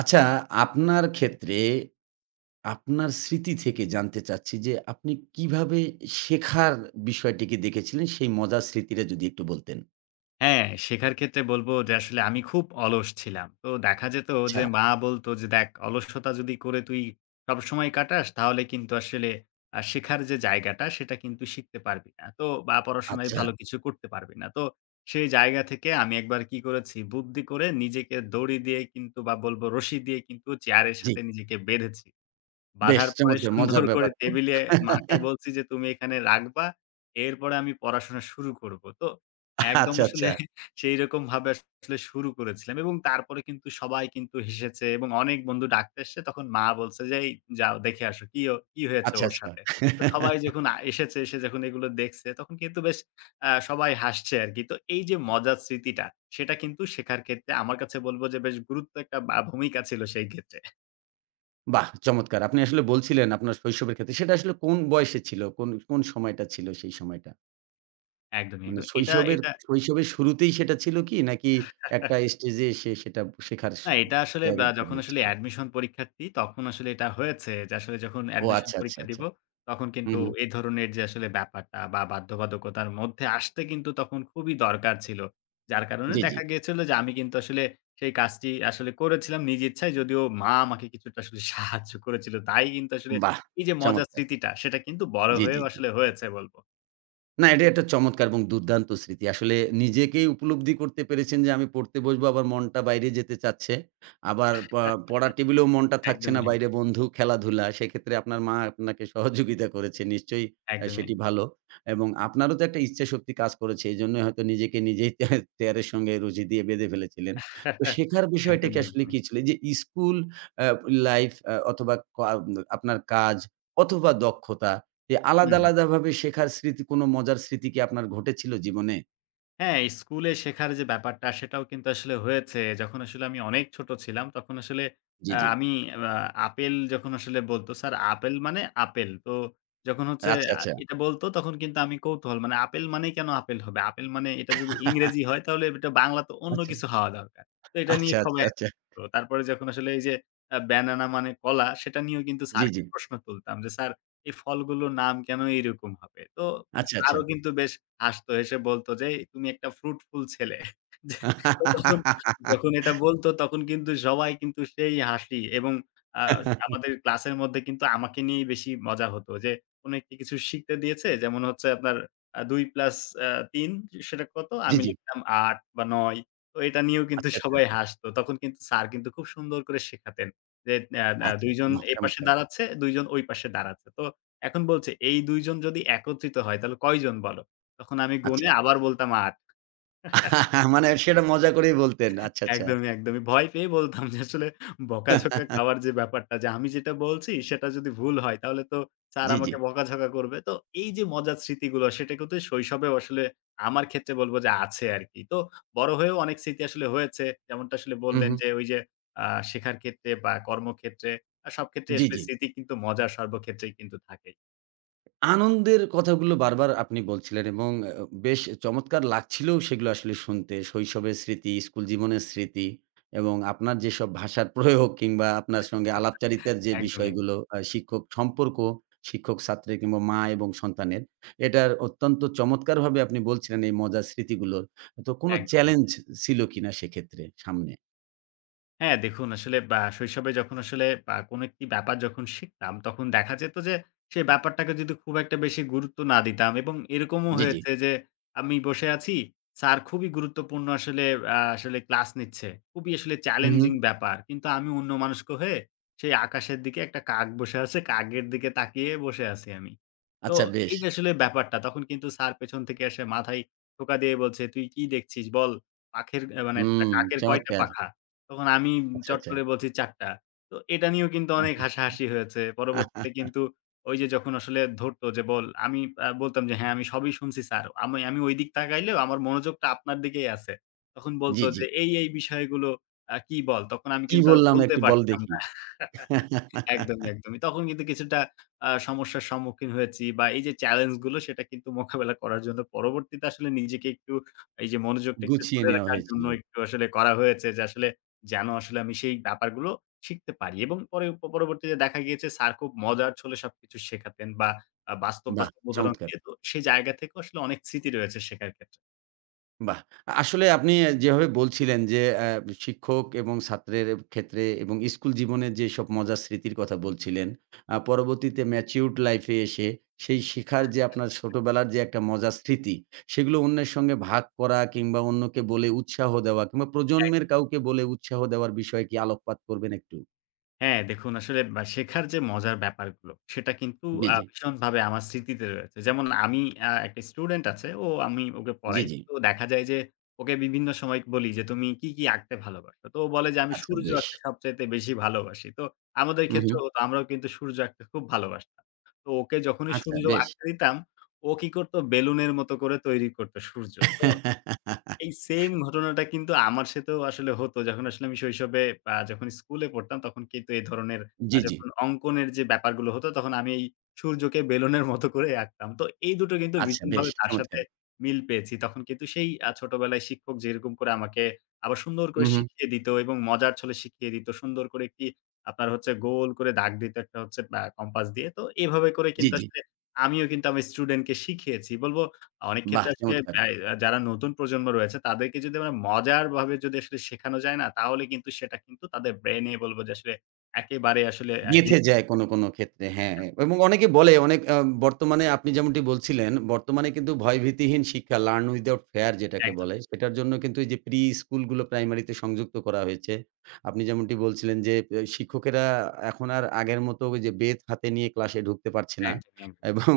আচ্ছা, আপনার ক্ষেত্রে আপনার স্মৃতি থেকে জানতে চাচ্ছি যে, আপনি কিভাবে শেখার বিষয়টিকে দেখেছিলেন? সেই মজার স্মৃতিটা যদি একটু বলতেন। হ্যাঁ, শেখার ক্ষেত্রে বলব যে আসলে আমি খুব অলস ছিলাম। তো দেখা যেত আচ্ছা, যে মা বলত যে, "দেখ অলসতা যদি করে তুই সবসময় কাটাস তাহলে কিন্তু আসলে শেখার যে জায়গাটা সেটা কিন্তু শিখতে পারবি না। তো বা পড়াশোনায় আচ্ছা। ভালো কিছু করতে পারবি না।" তো সেই জায়গা থেকে আমি একবার কি করেছি বুদ্ধি করে নিজেকে দড়ি দিয়ে কিন্তু বা বলব রশি দিয়ে কিন্তু চেয়ারের জি, সাথে নিজেকে বেঁধেছি। বেশ বাঁধার পরে চমৎকার মজার সুন্দর করে ব্যাপার তো। টেবিলে মাকে বলছি যে, "তুমি এখানে রাখবা। এরপরে আমি পড়াশোনা শুরু করব।" তো একদম আচ্ছা, আচ্ছা, আসলে সেইরকম ভাবে আসলে শুরু করেছিলাম এবং তারপরে কিন্তু সবাই কিন্তু হেসেছে এবং অনেক বন্ধু ডাকতে এসছে, তখন মা বলছে যে, "এই যাও দেখে আসো কি ও কি হয়েছে আচ্ছা, ওর আচ্ছা। সাথে?" তো সবাই যখন এসেছে, এসে যখন এগুলো দেখছে তখন কিন্তু বেশ সবাই হাসছে আরকি। তো এই যে মজার স্মৃতিটা সেটা কিন্তু শেখার ক্ষেত্রে আমার কাছে বলব যে বেশ গুরুত্ব একটা বা ভূমিকা ছিল সেই ক্ষেত্রে। বাহ! চমৎকার। আপনি আসলে বলছিলেন আপনার শৈশবের ক্ষেত্রে। সেটা আসলে কোন বয়সে ছিল? কোন, কোন সময়টা ছিল সেই সময়টা? একদমই, মানে একদমই। এটা, শৈশবের, এটা শৈশবের শুরুতেই সেটা ছিল কি? নাকি একটা স্টেজে এসে সেটা শেখার না, এটা আসলে বা জায়গাটা তৈরি যখন আসলে হয়েছিল? অ্যাডমিশন পরীক্ষার্থী তখন আসলে এটা হয়েছে, যে আসলে যখন ও অ্যাডমিশন আচ্ছা, আচ্ছা, পরীক্ষা আচ্ছা। দিব তখন হু, কিন্তু হু। এই ধরনের যে আসলে ব্যাপারটা বা বাধ্যবাধকতার মধ্যে আসতে কিন্তু তখন খুবই দরকার ছিল। যার কারণে জি, জি। দেখা গিয়েছিল যে আমি কিন্তু আসলে সেই কাজটি আসলে করেছিলাম নিজ ইচ্ছায়, যদিও মা আমাকে কিছুটা আসলে সাহায্য করেছিল। তাই কিন্তু আসলে বাহ! এই যে মজার চমৎকার। স্মৃতিটা সেটা কিন্তু বড় জি, জি, হয়েও জি। আসলে হয়েছে বলব। না, এটা একটা চমৎকার এবং দুর্দান্ত স্মৃতি। আসলে নিজেকেই উপলব্ধি করতে পেরেছেন যে আমি পড়তে বসবো, আবার মনটা বাইরে যেতে চাচ্ছে। আবার প পড়ার টেবিলেও মনটা থাকছে একদমই, না, একদমই, বাইরে বন্ধু, খেলাধুলা। সেক্ষেত্রে আপনার মা আপনাকে সহযোগিতা করেছে। নিশ্চয়ই একদমই, একদম। সেটি ভালো। এবং আপনারও তো একটা ইচ্ছাশক্তি কাজ করেছে। এজন্যই হয়তো নিজেকে নিজেই চেয়ারের সঙ্গে রুজি দিয়ে বেঁধে ফেলেছিলেন। তো শেখার বিষয়টা কি একদমই, আসলে একদমই। কি ছিল? এই যে স্কুল আ লাইফ অথবা আপনার কাজ অথবা দক্ষতা যে হুম, আলাদা, হুম। আলাদাভাবে শেখার স্মৃতি কোনো মজার স্মৃতি কি আপনার ঘটেছিল জীবনে? হ্যাঁ, এই স্কুলে শেখার যে ব্যাপারটা সেটাও কিন্তু আসলে হয়েছে। যখন আসলে আমি অনেক ছোট ছিলাম তখন আসলে জি, জি। আমি আ আপেল যখন আসলে বলত, "স্যার আপেল মানে আপেল।" তো যখন হচ্ছে আচ্ছা, আচ্ছা। এটা বলত তখন কিন্তু আমি কৌতূহল, মানে আপেল মানেই কেন আপেল হবে? আপেল মানে এটা যদি ইংরেজি হয় তাহলে এটা বাংলা তো অন্য আচ্ছা, কিছু হওয়া দরকার। তো এটা নিয়ে আচ্ছা, আচ্ছা, খুবই, আচ্ছা। তো তারপরে যখন আসলে এই যে ব্যানানা মানে কলা সেটা নিয়েও কিন্তু জি, জি। স্যারকে প্রশ্ন তুলতাম যে, "স্যার এই ফলগুলোর নাম কেন এইরকম হবে?" তো আচ্ছা, আচ্ছা। স্যারও কিন্তু বেশ হাসতো। হেসে বলতো যে, "এই তুমি একটা ফ্রুটফুল ছেলে।" যে, তো তখন যখন এটা বলতো তখন কিন্তু সবাই কিন্তু সেই হাসি এবং আ আমাদের ক্লাসের মধ্যে কিন্তু আমাকে নিয়েই বেশি মজা হতো, যে কোন একটি কিছু শিখতে দিয়েছে, যেমন হচ্ছে আপনার ২ প্লাস আ ৩ সেটা কত? জি, আমি জি। লিখতাম ৮ বা ৯। তো এটা নিয়েও কিন্তু আচ্ছা, আচ্ছা। সবাই হাসতো। তখন কিন্তু স্যার কিন্তু খুব সুন্দর করে শেখাতেন যে, "আ আ আচ্ছা, ২ জন বাহ! এপাশে চমৎকার। দাঁড়াচ্ছে, ২ জন ওই পাশে দাঁড়াচ্ছে।" তো এখন বলছে, "এই ২ জন যদি একত্রিত হয় তাহলে কয়জন বলো?" তখন আমি গুনে আচ্ছা। আবার বলতাম ৮। মানে সেটা মজা করেই বলতেন। আচ্ছা, আচ্ছা। একদমই, একদমই। ভয় পেয়ে বলতাম, যে আসলে বকাঝকা খাওয়ার যে ব্যাপারটা, যে আমি যেটা বলছি সেটা যদি ভুল হয় তাহলে তো স্যার জি, জি। আমাকে বকাঝকা করবে। তো এই যে মজার স্মৃতিগুলো সেটা কিন্তু শৈশবেও আসলে আমার ক্ষেত্রে বলব যে আছে আরকি। তো বড় হয়েও অনেক স্মৃতি আসলে হয়েছে। যেমনটা আসলে হু, বললেন হু। যে ওই যে আ শেখার ক্ষেত্রে বা কর্মক্ষেত্রে সব ক্ষেত্রে জি, আসলে জি। স্মৃতি কিন্তু মজার সর্বক্ষেত্রেই কিন্তু থাকেই। আনন্দের কথাগুলো বারবার আপনি বলছিলেন এবং বেশ চমৎকার লাগছিলও সেগুলো আসলে শুনতে। শৈশবের স্মৃতি, স্কুল জীবনের স্মৃতি এবং আপনার যেসব ভাষার প্রয়োগ কিংবা আপনার সঙ্গে আলাপচারিতার যে একদমই, একদমই, বিষয়গুলো, শিক্ষক সম্পর্ক, শিক্ষক-ছাত্রের কিংবা মা এবং সন্তানের, এটার অত্যন্ত চমৎকারভাবে আপনি বলছিলেন এই মজার স্মৃতিগুলোর। তো কোনো একদমই। চ্যালেঞ্জ ছিল কিনা সেক্ষেত্রে সামনে? হ্যাঁ, দেখুন আসলে বা শৈশবে যখন আসলে বা কোনো একটি ব্যাপার যখন শিখতাম, তখন দেখা যেত যে সেই ব্যাপারটাকে যদি খুব একটা বেশি গুরুত্ব না দিতাম। এবং এরকমও জি, জি। হয়েছে যে আমি বসে আছি, স্যার খুবই গুরুত্বপূর্ণ আসলে আসলে ক্লাস নিচ্ছে। খুবই আসলে হু, হু। চ্যালেঞ্জিং ব্যাপার, কিন্তু আমি অন্যমনস্ক হয়ে সেই আকাশের দিকে একটা কাক বসে আছে, কাকের দিকে তাকিয়ে বসে আছি আমি। তো আচ্ছা বেশ। এই যে আসলে ব্যাপারটা, তখন কিন্তু স্যার পেছন থেকে এসে মাথায় টোকা দিয়ে বলছে, "তুই কি দেখছিস বল? পাখের অ্যা মানে হুম, কাকের কয়টা চমৎকার। পাখা?" তখন আমি আচ্ছা, চট আচ্ছা। করে বলছি ৪ টা। তো এটা নিয়েও কিন্তু অনেক হাসাহাসি হয়েছে। পরবর্তীতে কিন্তু ওই যে যখন আসলে ধরতো যে বল, আমি বলতাম যে, "হ্যাঁ, আমি সবই শুনছি স্যার। আমি আমি ওইদিক তাকাইলেও আমার মনোযোগটা আপনার দিকেই আছে।" তখন বলতো জি, জি। যে, "এই বিষয়গুলো কি বল?" তখন আমি কি কিন্তু আর বললাম বলতে একটু বল পারতাম দেখি। না। একদমই, একদমই। তখন কিন্তু কিছুটা সমস্যার সম্মুখীন হয়েছি, বা এই যে চ্যালেঞ্জ গুলো সেটা কিন্তু মোকাবেলা করার জন্য পরবর্তীতে আসলে নিজেকে একটু, এই যে মনোযোগটা একটু গুছিয়ে ধরে নেওয়া রাখার জন্য হয়েছিল। একটু আসলে করা হয়েছে, যে আসলে যেন আসলে আমি সেই ব্যাপারগুলো শিখতে পারি। এবং পরে পরবর্তীতে দেখা গিয়েছে স্যার খুব মজার ছলে সবকিছু শেখাতেন, বা বাস্তব, বাহ! বাস্তব উদাহরণ চমৎকার। দিয়ে। তো সেই জায়গা থেকে আসলে অনেক স্মৃতি রয়েছে শেখার ক্ষেত্রে। বাহ! আসলে আপনি যেভাবে বলছিলেন যে শিক্ষক এবং ছাত্রের ক্ষেত্রে এবং স্কুল জীবনের যেসব মজার স্মৃতির কথা বলছিলেন, পরবর্তীতে ম্যাচিউরড লাইফ এ এসে সেই শেখার যে আপনার ছোটবেলার যে একটা মজার স্মৃতি, সেগুলো অন্যের সঙ্গে ভাগ করা কিংবা অন্যকে বলে উৎসাহ দেওয়া কিংবা প্রজন্মের কাউকে বলে উৎসাহ দেওয়ার বিষয়ে কি আলোকপাত করবেন একটু? হ্যাঁ, দেখুন আসলে বা শেখার যে মজার ব্যাপারগুলো, সেটা কিন্তু জি, জি। ভীষণভাবে আমার স্মৃতিতে রয়েছে। যেমন আমি, একটা স্টুডেন্ট আছে, ও আমি ওকে জি, পড়াই। জি। তো দেখা যায় যে ওকে বিভিন্ন সময় বলি যে, "তুমি কি, কি আঁকতে ভালোবাসো?" তো ও বলে যে, "আমি আচ্ছা সূর্য বেশ। আঁকতে সবচাইতে বেশি ভালোবাসি।" তো আমাদের হু, হু। ক্ষেত্রেও হতো, আমরাও কিন্তু সূর্য আঁকতে খুব ভালোবাসতাম। তো ওকে যখনই আচ্ছা সূর্য বেশ। আঁকতে দিতাম, ও কি করত? বেলুনের মতো করে তৈরি করত সূর্য। তো এই সেইম ঘটনাটা কিন্তু আমার সাথেও আসলে হতো। যখন আসলে আমি শৈশবে যখন স্কুলে পড়তাম তখন কিন্তু এই ধরনের জি, জি। যখন অঙ্কনের যে ব্যাপারগুলো হতো তখন আমি এই সূর্যকে বেলুনের মতো করে আঁকতাম। তো এই দুটো কিন্তু আচ্ছা বেশ ভীষণভাবে তার সাথে চমৎকার। মিল পেয়েছি। তখন কিন্তু সেই ছোটবেলায় শিক্ষক যেরকম করে আমাকে আবার সুন্দর হু, করে হু। শিখিয়ে দিত এবং মজার ছলে শিখিয়ে দিত। সুন্দর করে একটি, আপনার হচ্ছে গোল করে দাগ দিত একটা, হচ্ছে কম্পাস দিয়ে। তো এভাবে করে জি, কিন্তু জি। আসলে আমিও কিন্তু আমার স্টুডেন্টকে শিখিয়েছি। বলব অনেক বাহ! ক্ষেত্রে আসলে চমৎকার। ব্যয় আ যারা নতুন প্রজন্ম রয়েছে তাদেরকে যদি আমরা মজারভাবে যদি আসলে শেখানো যায় না, তাহলে কিন্তু সেটা কিন্তু তাদের ব্রেইনে বলব যে আসলে একেবারে আসলে গেঁথে গেঁথে যায় কোনো, কোনো ক্ষেত্রে হ্যাঁ, এবং অনেকে বলে অনেক বর্তমানে আপনি যেমনটি বলছিলেন, বর্তমানে কিন্তু ভয়ভীতিহীন শিক্ষা লার্ন উইথআউট ফেয়ার যেটাকে একদম, বলে, সেটার জন্য কিন্তু এই যে প্রি স্কুলগুলো প্রাইমারিতে সংযুক্ত করা হয়েছে। আপনি যেমনটি বলছিলেন যে এ শিক্ষকেরা এখন আর আগের মতো ওই যে বেত হাতে নিয়ে ক্লাসে ঢুকতে পারছে না একদমই, এবং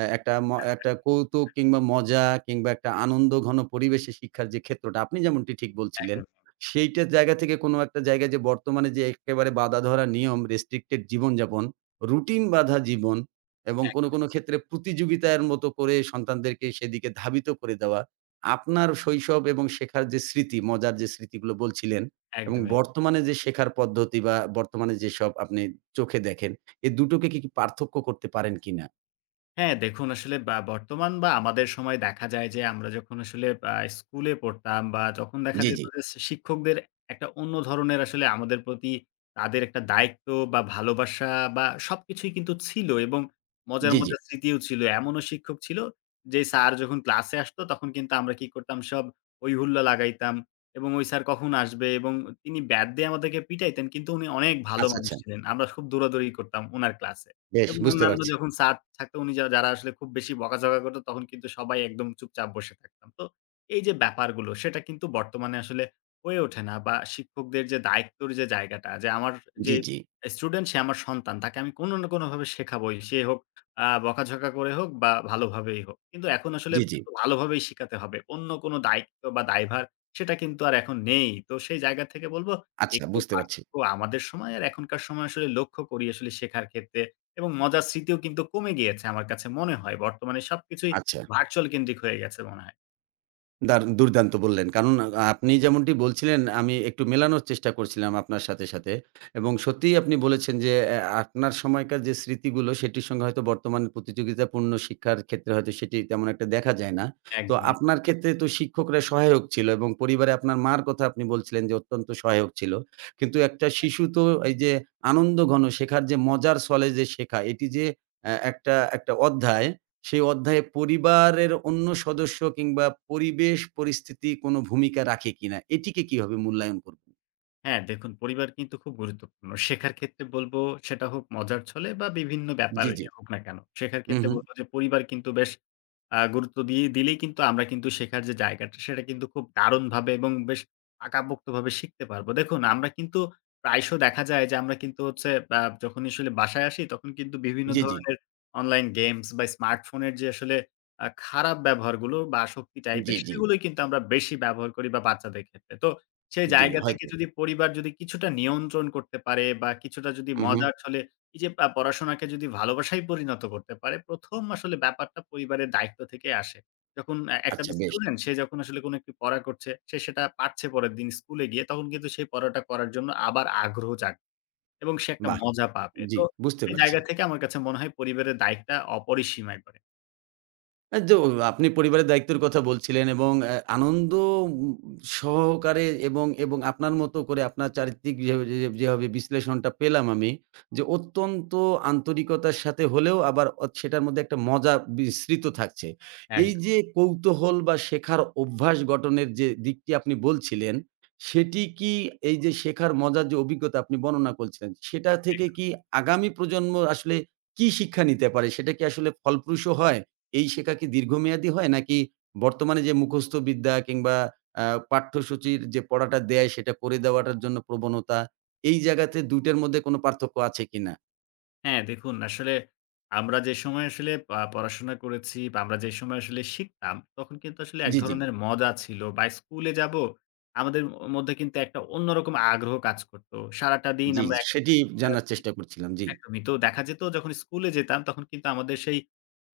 এ একটা ম একটা কৌতুক কিংবা মজা কিংবা একটা আনন্দঘন পরিবেশে শিক্ষার যে ক্ষেত্রটা আপনি যেমনটি ঠিক বলছিলেন একদম, সেইটা জায়গা থেকে কোনো একটা জায়গায় যে বর্তমানে যে একেবারে বাঁধাধরা নিয়ম, restricted জীবনযাপন, রুটিন বাঁধা জীবন এবং কোনো, একদমই, কোনো ক্ষেত্রে প্রতিযোগিতার মতো করে সন্তানদেরকে সেদিকে ধাবিত করে দেওয়া। আপনার শৈশব এবং শেখার যে স্মৃতি, মজার যে স্মৃতিগুলো বলছিলেন এবং একদমই। বর্তমানে যে শেখার পদ্ধতি বা বর্তমানে যেসব আপনি চোখে দেখেন, এ দুটোকে কি, কি পার্থক্য করতে পারেন কিনা? হ্যাঁ, দেখুন আসলে বা বর্তমান বা আমাদের সময়ে দেখা যায় যে আমরা যখন আসলে স্কুলে পড়তাম বা যখন দেখা জি, জি, যেত যে শিক্ষকদের একটা অন্য ধরনের আসলে আমাদের প্রতি তাদের একটা দায়িত্ব বা ভালোবাসা বা সবকিছুই কিন্তু ছিল, এবং মজার, জি, জি। মজার স্মৃতিও ছিল। এমনও শিক্ষক ছিল যে স্যার যখন ক্লাসে আসতো তখন কিন্তু আমরা কি করতাম, সব হৈ হুল্লা লাগাইতাম। এবং ওই স্যার কখন আসবে এবং তিনি ব্যাট দিয়ে আমাদেরকে পিটাইতেন, কিন্তু উনি অনেক ভালো আচ্ছা, মানুষ আচ্ছা। ছিলেন। আমরা খুব দৌড়াদৌড়ি করতাম উনার ক্লাসে। বেশ এবং বুঝতে অন্যান্য পারছি। যখন স্যার থাকতো, উনি যা যারা আসলে খুব বেশি বকাঝকা করত তখন কিন্তু সবাই একদম চুপচাপ বসে থাকতাম। তো এই যে ব্যাপারগুলো সেটা কিন্তু বর্তমানে আসলে হয়ে ওঠে না। বা শিক্ষকদের যে দায়িত্বর যে জায়গাটা, যে আমার জি, যে জি, স্টুডেন্ট সে আমার সন্তান, তাকে আমি কোনো না কোনোভাবে শেখাবই। সে হোক বকাঝকা করে হোক বা ভালোভাবেই হোক। কিন্তু এখন আসলে জি, জি। শুধু ভালোভাবেই শিখাতে হবে, অন্য কোনো দায়িত্ব বা দায়ভার সেটা কিন্তু আর এখন নেই। তো সেই জায়গা থেকে বলব, আচ্ছা একটু বুঝতে পারছি। পার্থক্য আমাদের সময় আর এখনকার সময় আসলে লক্ষ্য করি আসলে শেখার ক্ষেত্রে। এবং মজার স্মৃতিও কিন্তু কমে গিয়েছে আমার কাছে মনে হয়। বর্তমানে সবকিছুই আচ্ছা। ভার্চুয়াল কেন্দ্রিক হয়ে গেছে মনে হয়। দার দুর্দান্ত বললেন। কারণ আপনি যেমনটি বলছিলেন আমি একটু মেলানোর চেষ্টা করছিলাম আপনার সাথে, সাথে এবং সত্যিই আপনি বলেছেন যে আপনার সময়কার যে স্মৃতিগুলো সেটির সঙ্গে হয়তো বর্তমান প্রতিযোগিতাপূর্ণ শিক্ষার ক্ষেত্রে হয়তো সেটি তেমন একটা দেখা যায় না। তো একদমই, আপনার ক্ষেত্রে তো শিক্ষকরা সহায়ক ছিল এবং পরিবারে আপনার মার কথা আপনি বলছিলেন যে অত্যন্ত সহায়ক ছিল। কিন্তু একটা শিশু একদম। তো এই যে আনন্দঘন শেখার যে মজার ছলে যে শেখা এটি যে একটা একটা অধ্যায় সেই অধ্যায়ে পরিবারের অন্য সদস্য কিংবা পরিবেশ পরিস্থিতি কোনো ভূমিকা রাখে কিনা? এটিকে কিভাবে মূল্যায়ন করবেন? হ্যাঁ, দেখুন পরিবার কিন্তু খুব গুরুত্বপূর্ণ। শেখার ক্ষেত্রে বলব সেটা হোক মজার ছলে বা বিভিন্ন জি, ব্যাপারে জি। হোক না কেন। শেখার হু, ক্ষেত্রে হু। বলব যে পরিবার কিন্তু বেশ গুরুত্ব দিয়ে দিলেই কিন্তু আমরা কিন্তু শেখার যে জায়গাটা সেটা কিন্তু খুব দারুণভাবে এবং বেশ পাকাপোক্তভাবে শিখতে পারবো। দেখুন আমরা কিন্তু প্রায়শ দেখা যায় যে আমরা কিন্তু হচ্ছে যখন আসলে বাসায় আসি তখন কিন্তু বিভিন্ন জি, জি। ধরনের অনলাইন গেমস বা স্মার্টফোনের যে আসলে খারাপ ব্যবহারগুলো বা আসক্তি জি, টাইপের জি। সেগুলোই কিন্তু আমরা বেশি ব্যবহার করি বা বাচ্চাদের ক্ষেত্রে। তো সেই জি, জায়গা থেকে হয়তো। যদি পরিবার যদি কিছুটা নিয়ন্ত্রণ করতে পারে বা কিছুটা যদি হু, হু। মজার ছলে, এই যে পড়াশোনাকে যদি ভালোবাসায় পরিণত করতে পারে, ১ম আসলে ব্যাপারটা পরিবারের দায়িত্ব থেকে আসে। যখন একটা আচ্ছা বেশ। স্টুডেন্ট, সে যখন আসলে কোনো একটি পড়া করছে, সে সেটা পারছে পরের দিন স্কুলে গিয়ে, তখন কিন্তু সেই পড়াটা করার জন্য আবার আগ্রহ জাগবে এবং সে একটা বাহ! মজা পাবে। জি, তো বুঝতে সেই পারছি। জায়গা থেকে আমার কাছে মনে হয় পরিবারের দায়িত্বটা অপরিসীম একবারে। আ যো আপনি পরিবারের দায়িত্বের কথা বলছিলেন এবং আনন্দ উম সহকারে এবং আপনার মতো করে আপনার চারিত্রিক যেভাবে যে যেভাবে বিশ্লেষণটা পেলাম আমি, যে অত্যন্ত আন্তরিকতার সাথে হলেও আবার সেটার মধ্যে একটা মজা বিস্মৃত থাকছে। এক, এই যে কৌতূহল বা শেখার অভ্যাস গঠনের যে দিকটি আপনি বলছিলেন, সেটি কি এই যে শেখার মজার যে অভিজ্ঞতা আপনি বর্ণনা করছিলেন, সেটা থেকে কি আগামী প্রজন্ম আসলে কি শিক্ষা নিতে পারে? সেটা কি আসলে ফলপ্রসূ হয়? এই শেখা কি দীর্ঘমেয়াদী হয়? নাকি বর্তমানে যে মুখস্থ বিদ্যা কিংবা আ পাঠ্যসূচির যে পড়াটা দেয় সেটা করে দেওয়াটার জন্য প্রবণতা, এই জায়গাতে ২ টার মধ্যে কোনো পার্থক্য আছে কিনা? হ্যাঁ, দেখুন আসলে আমরা যে সময় আসলে পড়াশোনা করেছি বা আমরা যে সময় আসলে শিখতাম, তখন কিন্তু আসলে এক জি, জি, ধরনের মজা ছিল বা স্কুলে যাব, আমাদের মধ্যে কিন্তু একটা অন্যরকম আগ্রহ কাজ করত। সারাটা দিন জি, আমরা জি, একা সেটি বসে জানার আছি, চেষ্টা করছিলাম। জি, একদমই। তো দেখা যেত যখন স্কুলে যেতাম তখন কিন্তু আমাদের সেই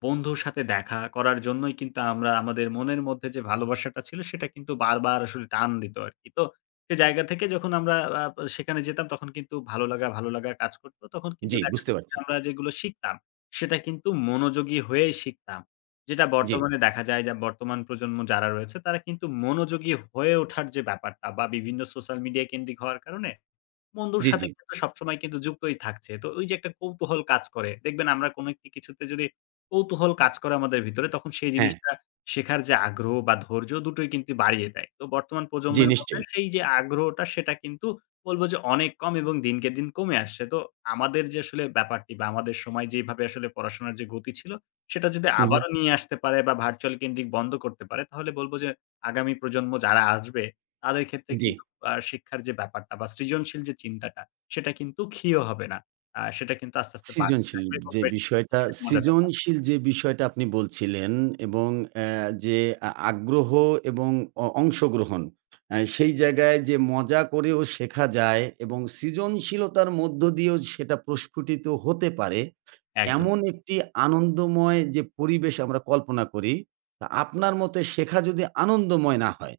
বন্ধুর সাথে দেখা করার জন্যই কিন্তু আমরা, আমাদের মনের মধ্যে যে ভালোবাসাটা ছিল সেটা কিন্তু বারবার আসলে টান দিত আরকি। তো সে জায়গা থেকে যখন আমরা আ সেখানে যেতাম তখন কিন্তু ভালো লাগা, ভালো লাগা কাজ করত। তখন কিন্তু জি, দেখা বুঝতে যেত যে পারছি। আমরা যেগুলো শিখতাম সেটা কিন্তু মনোযোগী হয়েই শিখতাম। যেটা জি, বর্তমানে দেখা যায় যে বর্তমান প্রজন্ম যারা রয়েছে তারা কিন্তু মনোযোগী হয়ে ওঠার যে ব্যাপারটা, বা বিভিন্ন সোশ্যাল মিডিয়া কেন্দ্রিক হওয়ার কারণে বন্ধুর জি, জি। সাথে কিন্তু সবসময় কিন্তু যুক্তই থাকছে। তো ওই যে একটা কৌতূহল কাজ করে। দেখবেন আমরা কোনো একটি কিছুতে যদি কৌতূহল কাজ করে আমাদের ভিতরে, তখন সেই হ্যাঁ, জিনিসটা শেখার যে আগ্রহ বা ধৈর্য দুটোই কিন্তু বাড়িয়ে দেয়। তো বর্তমান জি প্রজন্মের মধ্যে নিশ্চয়ই। সেই যে আগ্রহটা সেটা কিন্তু বলব যে অনেক কম এবং দিনকে দিন কমে আসছে। তো আমাদের যে আসলে ব্যাপারটি বা আমাদের সময় যেভাবে আসলে পড়াশোনার যে গতি ছিল, সেটা যদি হু, হু। আবারও নিয়ে আসতে পারে বা ভার্চুয়াল কেন্দ্রিক বন্ধ করতে পারে, তাহলে বলব যে আগামী প্রজন্ম যারা আসবে তাদের ক্ষেত্রে জি। কিন্তু শিক্ষার যে ব্যাপারটা বা সৃজনশীল যে চিন্তাটা, সেটা কিন্তু ক্ষীয় হবে না। সেটা কিন্তু আস্তে, আস্তে বাড়তে সৃজনশীল থাকবে এবং বেশ শেখার মজাটা পাবে। সৃজনশীল যে বিষয়টা আপনি বলছিলেন এবং অ্যা যে আ আগ্রহ এবং অংশগ্রহণ সেই জায়গায় যে মজা করেও শেখা যায় এবং সৃজনশীলতার মধ্য দিয়েও সেটা প্রস্ফুটিত হতে পারে। একদম। এমন একটি আনন্দময় যে পরিবেশ আমরা কল্পনা করি, তা আপনার মতে শেখা যদি আনন্দময় না হয়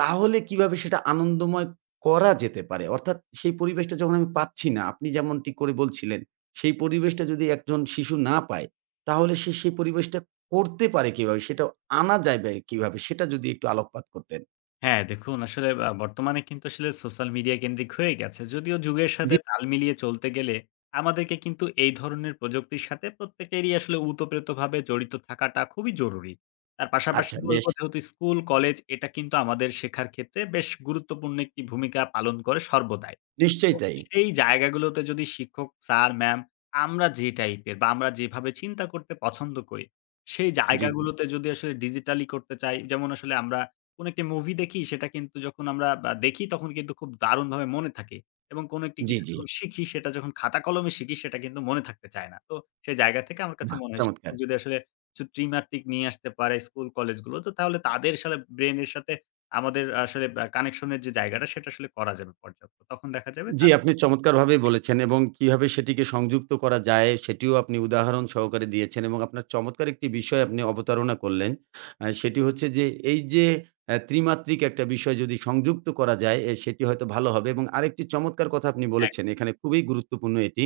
তাহলে কিভাবে সেটা আনন্দময় করা যেতে পারে? অর্থাৎ সেই পরিবেশটা যখন আমি পাচ্ছি না, আপনি যেমনটি করে বলছিলেন, সেই পরিবেশটা যদি একজন শিশু না পায়, তাহলে সে সেই পরিবেশটা করতে পারে কিভাবে? সেটা আনা যায় কিভাবে? সেটা যদি একটু আলোকপাত করতেন। হ্যাঁ, দেখুন আসলে বর্তমানে কিন্তু আসলে সোশ্যাল মিডিয়া কেন্দ্রিক হয়ে গেছে। যদিও যুগের জি, সাথে তাল মিলিয়ে চলতে গেলে আমাদেরকে কিন্তু এই ধরনের প্রযুক্তির সাথে প্রত্যেকেরই আসলে উতপ্রেতভাবে জড়িত থাকাটা খুবই জরুরি। তার পাশাপাশি আচ্ছা বলব, বেশ। যেহেতু স্কুল, কলেজ এটা কিন্তু আমাদের শেখার ক্ষেত্রে বেশ গুরুত্বপূর্ণ একটি ভূমিকা পালন করে সর্বদাই। নিশ্চয়ই তো তাই। সেই জায়গাগুলোতে যদি শিক্ষক স্যার, ম্যাম, আমরা যে টাইপের বা আমরা যেভাবে চিন্তা করতে পছন্দ করি, সেই জি, জি। জায়গাগুলোতে যদি আসলে ডিজিটালি করতে চাই, যেমন আসলে আমরা কোন একটি মুভি দেখি সেটা কিন্তু যখন আমরা বা দেখি তখন কিন্তু খুব দারুণভাবে মনে থাকে। এবং কোন একটি জি, কিছু জি। যখন শিখি সেটা যখন খাতা কলমে শিখি সেটা কিন্তু মনে থাকতে চায় না। তো সেই জায়গা থেকে আমার কাছে বাহ! মনে হয় চমৎকার। শিক্ষক যদি আসলে কিছু ত্রিমাত্রিক নিয়ে আসতে পারে স্কুল কলেজগুলোতে, তাহলে তাদের সাথে, ব্রেইনের সাথে আমাদের আসলে কানেকশন এর যে জায়গাটা সেটা আসলে করা যাবে পর্যাপ্ত। তখন দেখা যাবে জি, তার আপনি চমৎকারভাবেই বলেছেন এবং কিভাবে সেটিকে সংযুক্ত করা যায় সেটিও আপনি উদাহরণ সহকারে দিয়েছেন এবং আপনার চমৎকার একটি বিষয় আপনি অবতারণা করলেন। সেটি হচ্ছে যে এই যে ত্রিমাত্রিক একটা বিষয় যদি সংযুক্ত করা যায় এ সেটি হয়তো ভালো হবে এবং আরেকটি চমৎকার কথা আপনি এক বলেছেন এখানে খুবই গুরুত্বপূর্ণ এটি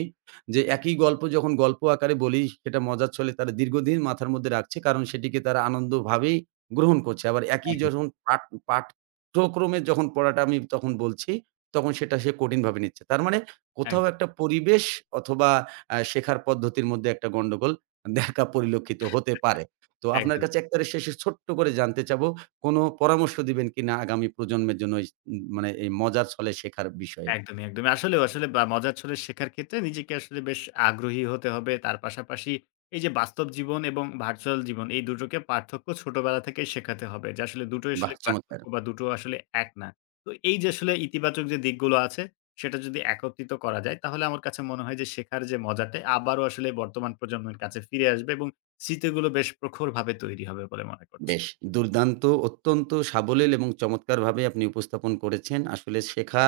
যে একই গল্প যখন গল্প আকারে বলি সেটা মজার ছলে তারা দীর্ঘদিন মাথার মধ্যে রাখছে কারণ সেটিকে তারা আনন্দভাবেই গ্রহণ করছে। আবার একই একদম, যখন পাঠ্যক্রমে যখন পড়াটা আমি তখন বলছি তখন সেটা সে কঠিনভাবে নিচ্ছে। তার মানে কোথাও একদম, একটা পরিবেশ অথবা শেখার পদ্ধতির মধ্যে একটা গন্ডগোল দেখা পরিলক্ষিত হতে পারে। তো আপনার একদমই, কাছে একেবারে শেষে ছোট্ট করে জানতে চাবো, কোনো পরামর্শ দিবেন কিনা আগামী প্রজন্মের জন্য এই স মানে এই মজার ছলে শেখার বিষয়ে? একদমই, একদমই। আসলেও আসলে বা মজার ছলে শেখার ক্ষেত্রে নিজেকে আসলে বেশ আগ্রহী হতে হবে। তার পাশাপাশি এই যে বাস্তব জীবন এবং ভার্চুয়াল জীবন এই দুটোকে পার্থক্য ছোটবেলা থেকেই শেখাতে হবে। যে আসলে দুটোই বাহ! আসলে চমৎকার। পার্থক্য বা দুটো আসলে এক না। তো এই যে আসলে ইতিবাচক যে দিকগুলো আছে সেটা যদি একত্রিত করা যায় তাহলে আমার কাছে মনে হয় যে শেখার যে মজাটা আবারও আসলে বর্তমান প্রজন্মের কাছে ফিরে আসবে এবং স্মৃতিগুলো বেশ প্রখরভাবে তৈরি হবে বলে মনে করছি। বেশ দুর্দান্ত! অত্যন্ত সাবলীল এবং চমৎকারভাবে আপনি উপস্থাপন করেছেন। আসলে শেখা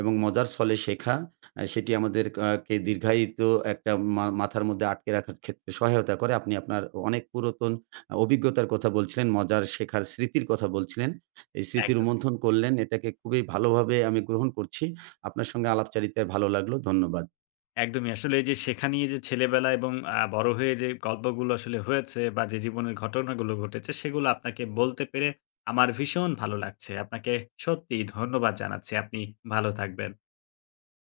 এবং মজার ছলে শেখা সেটি আমাদের কে দীর্ঘায়িত একটা মাথার মধ্যে আটকে রাখার ক্ষেত্রে সহায়তা করে। আপনি আপনার অনেক পুরাতন অভিজ্ঞতার কথা বলছিলেন, মজার শেখার স্মৃতির কথা বলছিলেন। এই স্মৃতি একদম। রোমন্থন করলেন। এটাকে খুবই ভালোভাবে আমি গ্রহণ করছি। আপনার সঙ্গে আলাপচারিতায় ভালো লাগলো। ধন্যবাদ। একদমই। আসলে এই যে শেখা নিয়ে যে ছেলেবেলা এবং বড় হয়ে যে গল্পগুলো আসলে হয়েছে বা যে জীবনের ঘটনাগুলো ঘটেছে সেগুলো আপনাকে বলতে পেরে আমার ভীষণ ভালো লাগছে। আপনাকে সত্যিই ধন্যবাদ জানাচ্ছি। আপনি ভালো থাকবেন।